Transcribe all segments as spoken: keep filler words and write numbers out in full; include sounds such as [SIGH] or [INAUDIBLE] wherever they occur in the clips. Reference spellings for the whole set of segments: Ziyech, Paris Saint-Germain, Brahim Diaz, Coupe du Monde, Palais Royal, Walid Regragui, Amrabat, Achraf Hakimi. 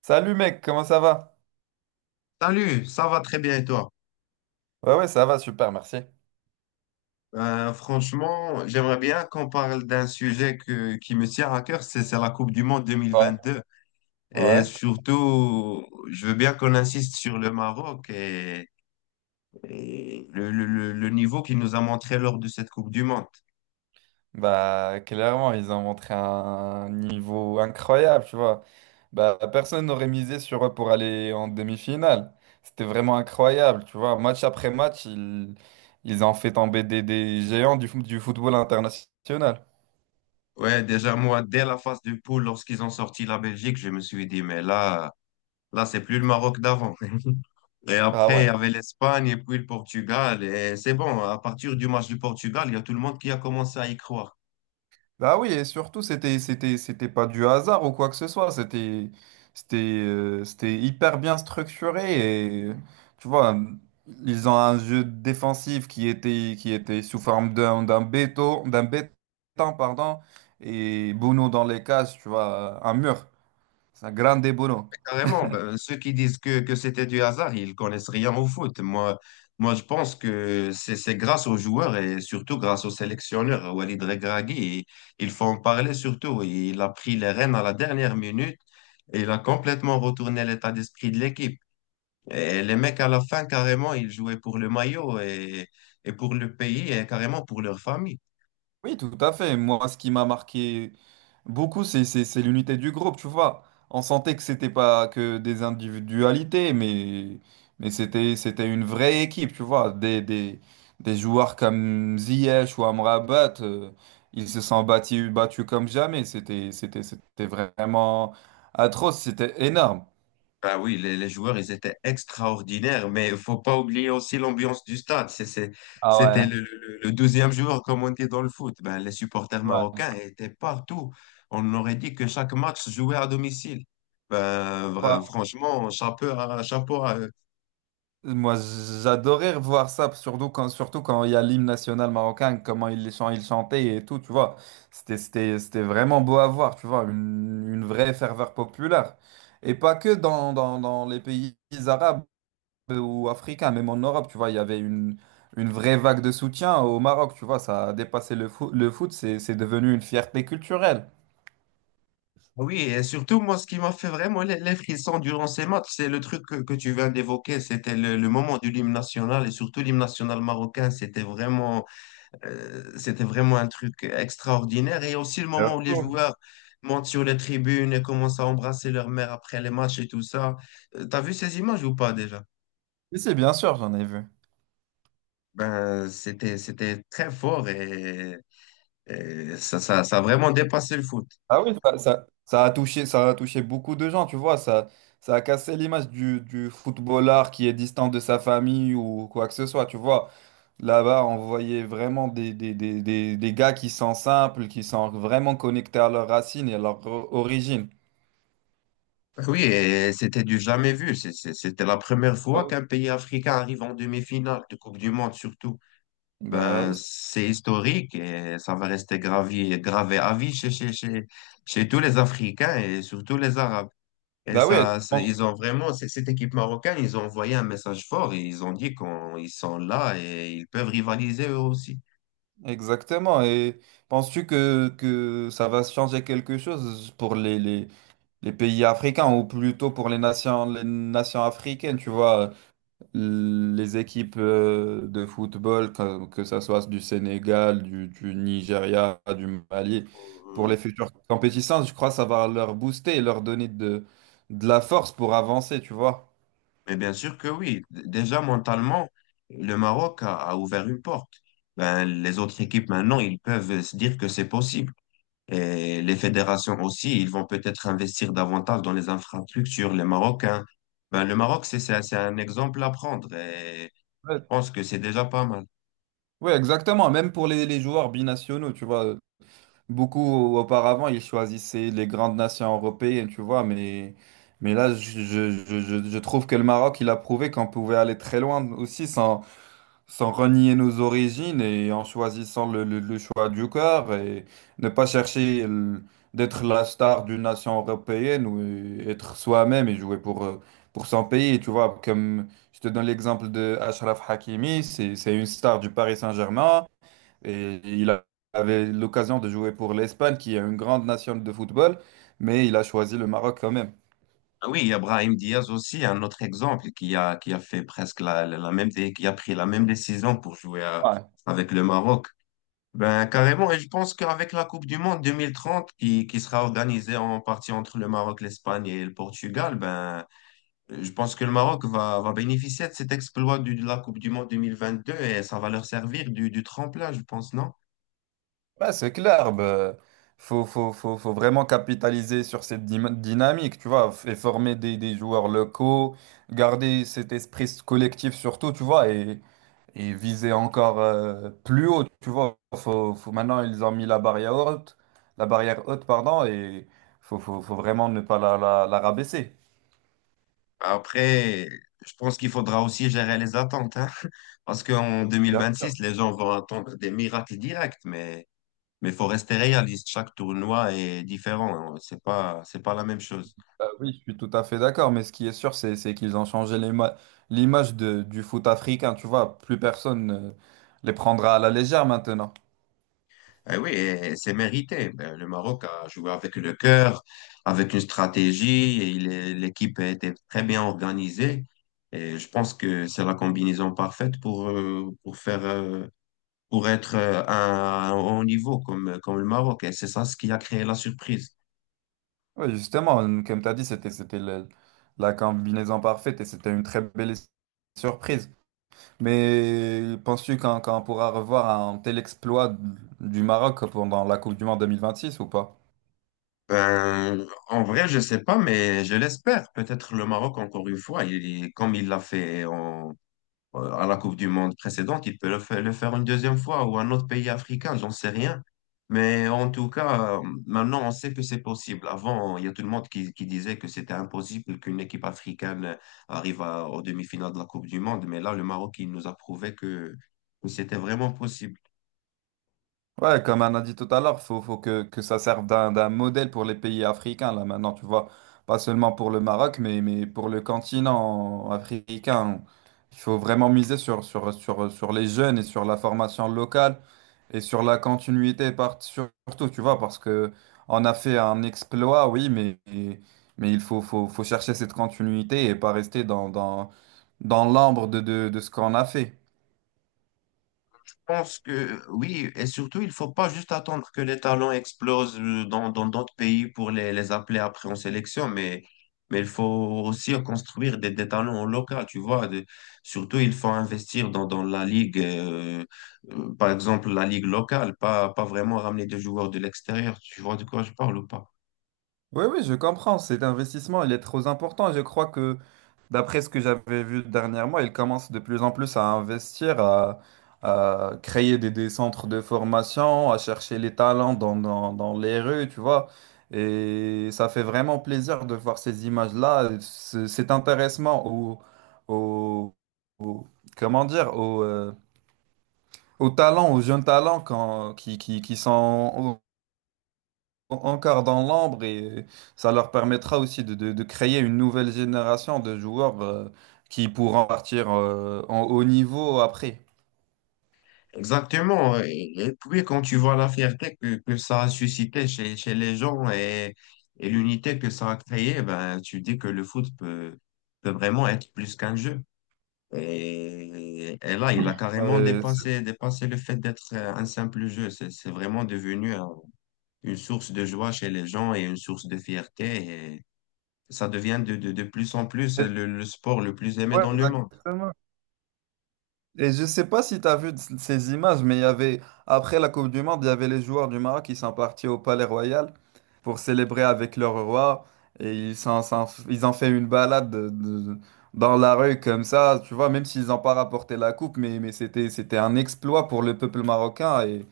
Salut mec, comment ça va? Salut, ça va très bien et toi? Ouais, ouais, ça va, super, merci. Euh, franchement, j'aimerais bien qu'on parle d'un sujet que, qui me tient à cœur, c'est c'est la Coupe du Monde Ouais. deux mille vingt-deux. Et Ouais, surtout, je veux bien qu'on insiste sur le Maroc et, et le, le- le- le niveau qu'il nous a montré lors de cette Coupe du Monde. bah clairement, ils ont montré un niveau incroyable, tu vois. Bah personne n'aurait misé sur eux pour aller en demi-finale. C'était vraiment incroyable, tu vois. Match après match, ils, ils ont fait tomber des, des géants du, fo- du football international. Ouais, déjà moi, dès la phase de poule, lorsqu'ils ont sorti la Belgique, je me suis dit, mais là, là, c'est plus le Maroc d'avant. [LAUGHS] Et Ah après, il y ouais. avait l'Espagne et puis le Portugal. Et c'est bon, à partir du match du Portugal, il y a tout le monde qui a commencé à y croire. Bah oui, et surtout, c'était, c'était, c'était pas du hasard ou quoi que ce soit. C'était, c'était, euh, c'était hyper bien structuré et tu vois, ils ont un jeu défensif qui était, qui était sous forme d'un, d'un béton, d'un béton, pardon, et Bono dans les cases, tu vois, un mur. C'est un grande Bono. Carrément, ben, ceux qui disent que, que c'était du hasard, ils connaissent rien au foot. Moi, moi je pense que c'est c'est grâce aux joueurs et surtout grâce au sélectionneur, Walid Regragui. Il faut en parler surtout. Il a pris les rênes à la dernière minute et il a complètement retourné l'état d'esprit de l'équipe. Et les mecs, à la fin, carrément, ils jouaient pour le maillot et, et pour le pays et carrément pour leur famille. Oui, tout à fait. Moi, ce qui m'a marqué beaucoup, c'est c'est- c'est l'unité du groupe, tu vois. On sentait que c'était pas que des individualités, mais, mais c'était c'était une vraie équipe, tu vois. Des, des, des joueurs comme Ziyech ou Amrabat, euh, ils se sont battus, battus comme jamais. C'était c'était c'était vraiment atroce, c'était énorme. Ben oui, les, les joueurs, ils étaient extraordinaires, mais il faut pas oublier aussi l'ambiance du stade. C'est, c'est- Ah C'était ouais. le, le- le deuxième jour comme on dit dans le foot. Ben, les supporters Ouais. marocains étaient partout. On aurait dit que chaque match se jouait à domicile. Ben, Ouais. vra- franchement, chapeau à, chapeau à eux. Moi, j'adorais revoir ça, surtout quand, surtout quand il y a l'hymne national marocain, comment ils les chan- ils chantaient et tout, tu vois. C'était, c'était, c'était vraiment beau à voir, tu vois, une, une vraie ferveur populaire. Et pas que dans, dans, dans les pays arabes ou africains, même en Europe, tu vois, il y avait une, une vraie vague de soutien au Maroc, tu vois, ça a dépassé le foot, le foot, c'est, c'est devenu une fierté culturelle. Ah oui, et surtout, moi, ce qui m'a fait vraiment les, les frissons durant ces matchs, c'est le truc que, que tu viens d'évoquer. C'était le, le moment du hymne national et surtout l'hymne national marocain. C'était vraiment... Euh, c'était vraiment un truc extraordinaire. Et aussi le De moment où les fou. joueurs montent sur les tribunes et commencent à embrasser leur mère après les matchs et tout ça. Euh, T'as vu ces images ou pas déjà? Et c'est bien sûr, j'en ai vu. Ben, c'était, c'était très fort et, et ça, ça, ça a vraiment dépassé le foot. Ah oui, ça, ça- ça a touché, ça a touché beaucoup de gens, tu vois, ça, ça a cassé l'image du, du footballeur qui est distant de sa famille ou quoi que ce soit, tu vois. Là-bas, on voyait vraiment des, des, des, des, des gars qui sont simples, qui sont vraiment connectés à leurs racines et à leur o- origine. Ben oui, et c'était du jamais vu. C'est- c'est- C'était la première Ah fois oui. qu'un pays africain arrive en demi-finale de Coupe du Monde, surtout. Bah Ben, oui, c'est historique et ça va rester gravé, gravé à vie chez, chez, chez, chez tous les Africains et surtout les Arabes. Et bah oui, et ça, c'est- ils ont vraiment, c'est- cette équipe marocaine, ils ont envoyé un message fort et ils ont dit qu'ils sont là et ils peuvent rivaliser eux aussi. exactement. Et penses-tu que, que ça va changer quelque chose pour les, les, les pays africains ou plutôt pour les nations, les nations africaines, tu vois? Les équipes euh, de football, que, que ça soit du Sénégal, du, du Nigeria, du Mali, pour Euh, les futures compétitions, je crois que ça va leur booster et leur donner de, de la force pour avancer, tu vois. Mais bien sûr que oui, D- déjà mentalement, le Maroc a, a ouvert une porte. Ben, les autres équipes maintenant, ils peuvent se dire que c'est possible. Et les fédérations aussi, ils vont peut-être investir davantage dans les infrastructures. Les Marocains, ben, le Maroc, c'est c'est- un c'est un exemple à prendre et je Ouais, pense que c'est déjà pas mal. Ouais, exactement. Même pour les, les joueurs binationaux, tu vois. Beaucoup auparavant, ils choisissaient les grandes nations européennes, tu vois. Mais, mais là, je, je, je, je je trouve que le Maroc, il a prouvé qu'on pouvait aller très loin aussi sans, sans renier nos origines et en choisissant le, le- le choix du cœur et ne pas chercher le- d'être la star d'une nation européenne ou euh, être soi-même et jouer pour, euh, pour son pays. Tu vois, comme je te donne l'exemple de Achraf Hakimi, c'est, c'est une star du Paris Saint-Germain et il a- avait l'occasion de jouer pour l'Espagne qui est une grande nation de football, mais il a choisi le Maroc quand même. Ah oui, il y a Brahim Diaz aussi, un autre exemple qui a, qui a fait presque la, la, la même, dé- qui a pris la même décision pour jouer à- avec le Maroc. Ben, carrément, et je pense qu'avec la Coupe du Monde deux mille trente qui, qui sera organisée en partie entre le Maroc, l'Espagne et le Portugal, ben, je pense que le Maroc va, va bénéficier de cet exploit du- de la Coupe du Monde deux mille vingt-deux et ça va leur servir du, du tremplin, je pense, non? Bah, c'est clair, bah, faut, faut, faut, faut vraiment capitaliser sur cette dyma- dynamique, tu vois, et former des, des joueurs locaux, garder cet esprit collectif surtout, tu vois, et, et viser encore euh, plus haut, tu vois. Faut, faut, maintenant, ils ont mis la barrière haute, la barrière haute, pardon, et faut, faut, faut vraiment ne pas la, la, la rabaisser. Après, je pense qu'il faudra aussi gérer les attentes, hein, [LAUGHS] parce qu'en Bien. deux mille vingt-six, les gens vont attendre des miracles directs, mais mais faut rester réaliste. Chaque tournoi est différent, hein. C'est pas, c'est pas la même chose. Bah oui, je suis tout à fait d'accord, mais ce qui est sûr, c'est c'est qu'ils ont changé l'ima- l'image de- du foot africain, tu vois, plus personne ne les prendra à la légère maintenant. Eh oui, et c'est mérité. Ben, le Maroc a joué avec le cœur, avec une stratégie, et il est- l'équipe a été très bien organisée. Et je pense que c'est la combinaison parfaite pour, euh, pour faire, euh, pour être euh, à un haut niveau comme, comme le Maroc. Et c'est ça ce qui a créé la surprise. Oui, justement, comme tu as dit, c'était c'était le- la combinaison parfaite et c'était une très belle surprise. Mais penses-tu qu'on qu'on pourra revoir un tel exploit du Maroc pendant la Coupe du Monde deux mille vingt-six ou pas? Ben, en vrai, je sais pas, mais je l'espère. Peut-être le Maroc, encore une fois, il, comme il l'a fait en euh, à la Coupe du Monde précédente, il peut le faire, le faire une deuxième fois ou un autre pays africain, j'en sais rien. Mais en tout cas, euh, maintenant, on sait que c'est possible. Avant, il y a tout le monde qui, qui disait que c'était impossible qu'une équipe africaine arrive à- aux demi-finales de la Coupe du Monde. Mais là, le Maroc, il nous a prouvé que, que c'était vraiment possible. Ouais, comme on a dit tout à l'heure, faut, faut que, que ça serve d'un d'un modèle pour les pays africains, là, maintenant, tu vois. Pas seulement pour le Maroc, mais, mais pour le continent africain. Il faut vraiment miser sur, sur, sur, sur les jeunes et sur la formation locale et sur la continuité, par- surtout, tu vois, parce que on a fait un exploit, oui, mais, mais il faut, faut, faut chercher cette continuité et pas rester dans, dans, dans l'ambre de, de, de ce qu'on a fait. Pense que oui, et surtout, il faut pas juste attendre que les talents explosent euh, dans, dans d'autres pays pour les, les appeler après en sélection, mais, mais il faut aussi construire des, des talents au local, tu vois. De- surtout, il faut investir dans, dans la ligue, euh, euh, par exemple, la ligue locale, pas, pas vraiment ramener des joueurs de l'extérieur, tu vois de quoi je parle ou pas? Oui, oui, je comprends. Cet investissement, il est trop important. Je crois que d'après ce que j'avais vu dernièrement, ils commencent de plus en plus à investir, à, à créer des, des centres de formation, à chercher les talents dans, dans- dans les rues, tu vois. Et ça fait vraiment plaisir de voir ces images-là, ce- cet intéressement au, au- au- comment dire, au, euh, aux talents, aux jeunes talents quand- qui, qui, qui sont encore dans l'ombre et euh, ça leur permettra aussi de, de- de créer une nouvelle génération de joueurs euh, qui pourront partir euh, en haut niveau après. Exactement. Et, et puis, quand tu vois la fierté que, que ça a suscité chez, chez les gens et, et l'unité que ça a créé, ben, tu dis que le foot peut, peut vraiment être plus qu'un jeu. Et, et là, il a carrément Euh, dépassé, dépassé le fait d'être euh, un simple jeu. C'est, c'est vraiment devenu euh, une source de joie chez les gens et une source de fierté. Et ça devient de, de, de plus en plus c'est- le, le sport le plus aimé ouais, dans le monde. exactement. Et je sais pas si tu as vu c- ces images, mais il y avait, après la Coupe du Monde, il y avait les joueurs du Maroc qui sont partis au Palais Royal pour célébrer avec leur roi. Et ils s'en- s'en- ils ont fait une balade de- de- dans la rue comme ça, tu vois, même s'ils n'ont pas rapporté la coupe, mais, mais c'était, c'était un exploit pour le peuple marocain et,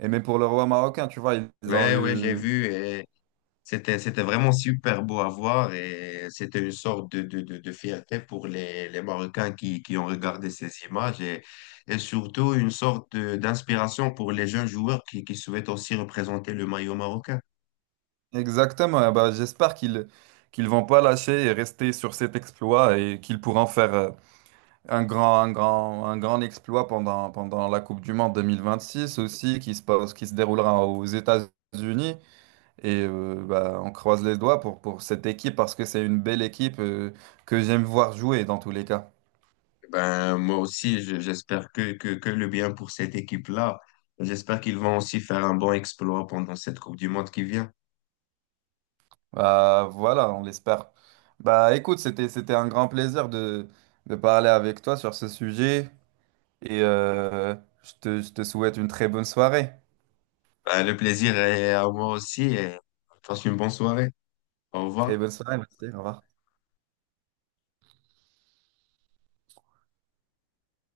et même pour le roi marocain, tu vois, ils ont Ouais, ouais, j'ai eu... vu. C'était, c'était vraiment super beau à voir et c'était une sorte de, de, de, de fierté pour les, les Marocains qui, qui ont regardé ces images et, et surtout une sorte de- d'inspiration pour les jeunes joueurs qui, qui souhaitent aussi représenter le maillot marocain. Exactement, eh ben, j'espère qu'ils qu'ils vont pas lâcher et rester sur cet exploit et qu'ils pourront faire... euh, un grand, un grand, un grand exploit pendant, pendant la Coupe du Monde deux mille vingt-six aussi, qui se passe, qui se déroulera aux États-Unis. Et euh, bah, on croise les doigts pour, pour cette équipe parce que c'est une belle équipe euh, que j'aime voir jouer dans tous les cas. Ben, moi aussi, je- j'espère que, que, que le bien pour cette équipe-là. J'espère qu'ils vont aussi faire un bon exploit pendant cette Coupe du Monde qui vient. Bah, voilà, on l'espère. Bah, écoute, c'était, c'était un grand plaisir de, de parler avec toi sur ce sujet. Et euh, je te, je te souhaite une très bonne soirée. Ben, le plaisir est à moi aussi et passe une bonne soirée. Au Très revoir. bonne soirée, merci. Au revoir.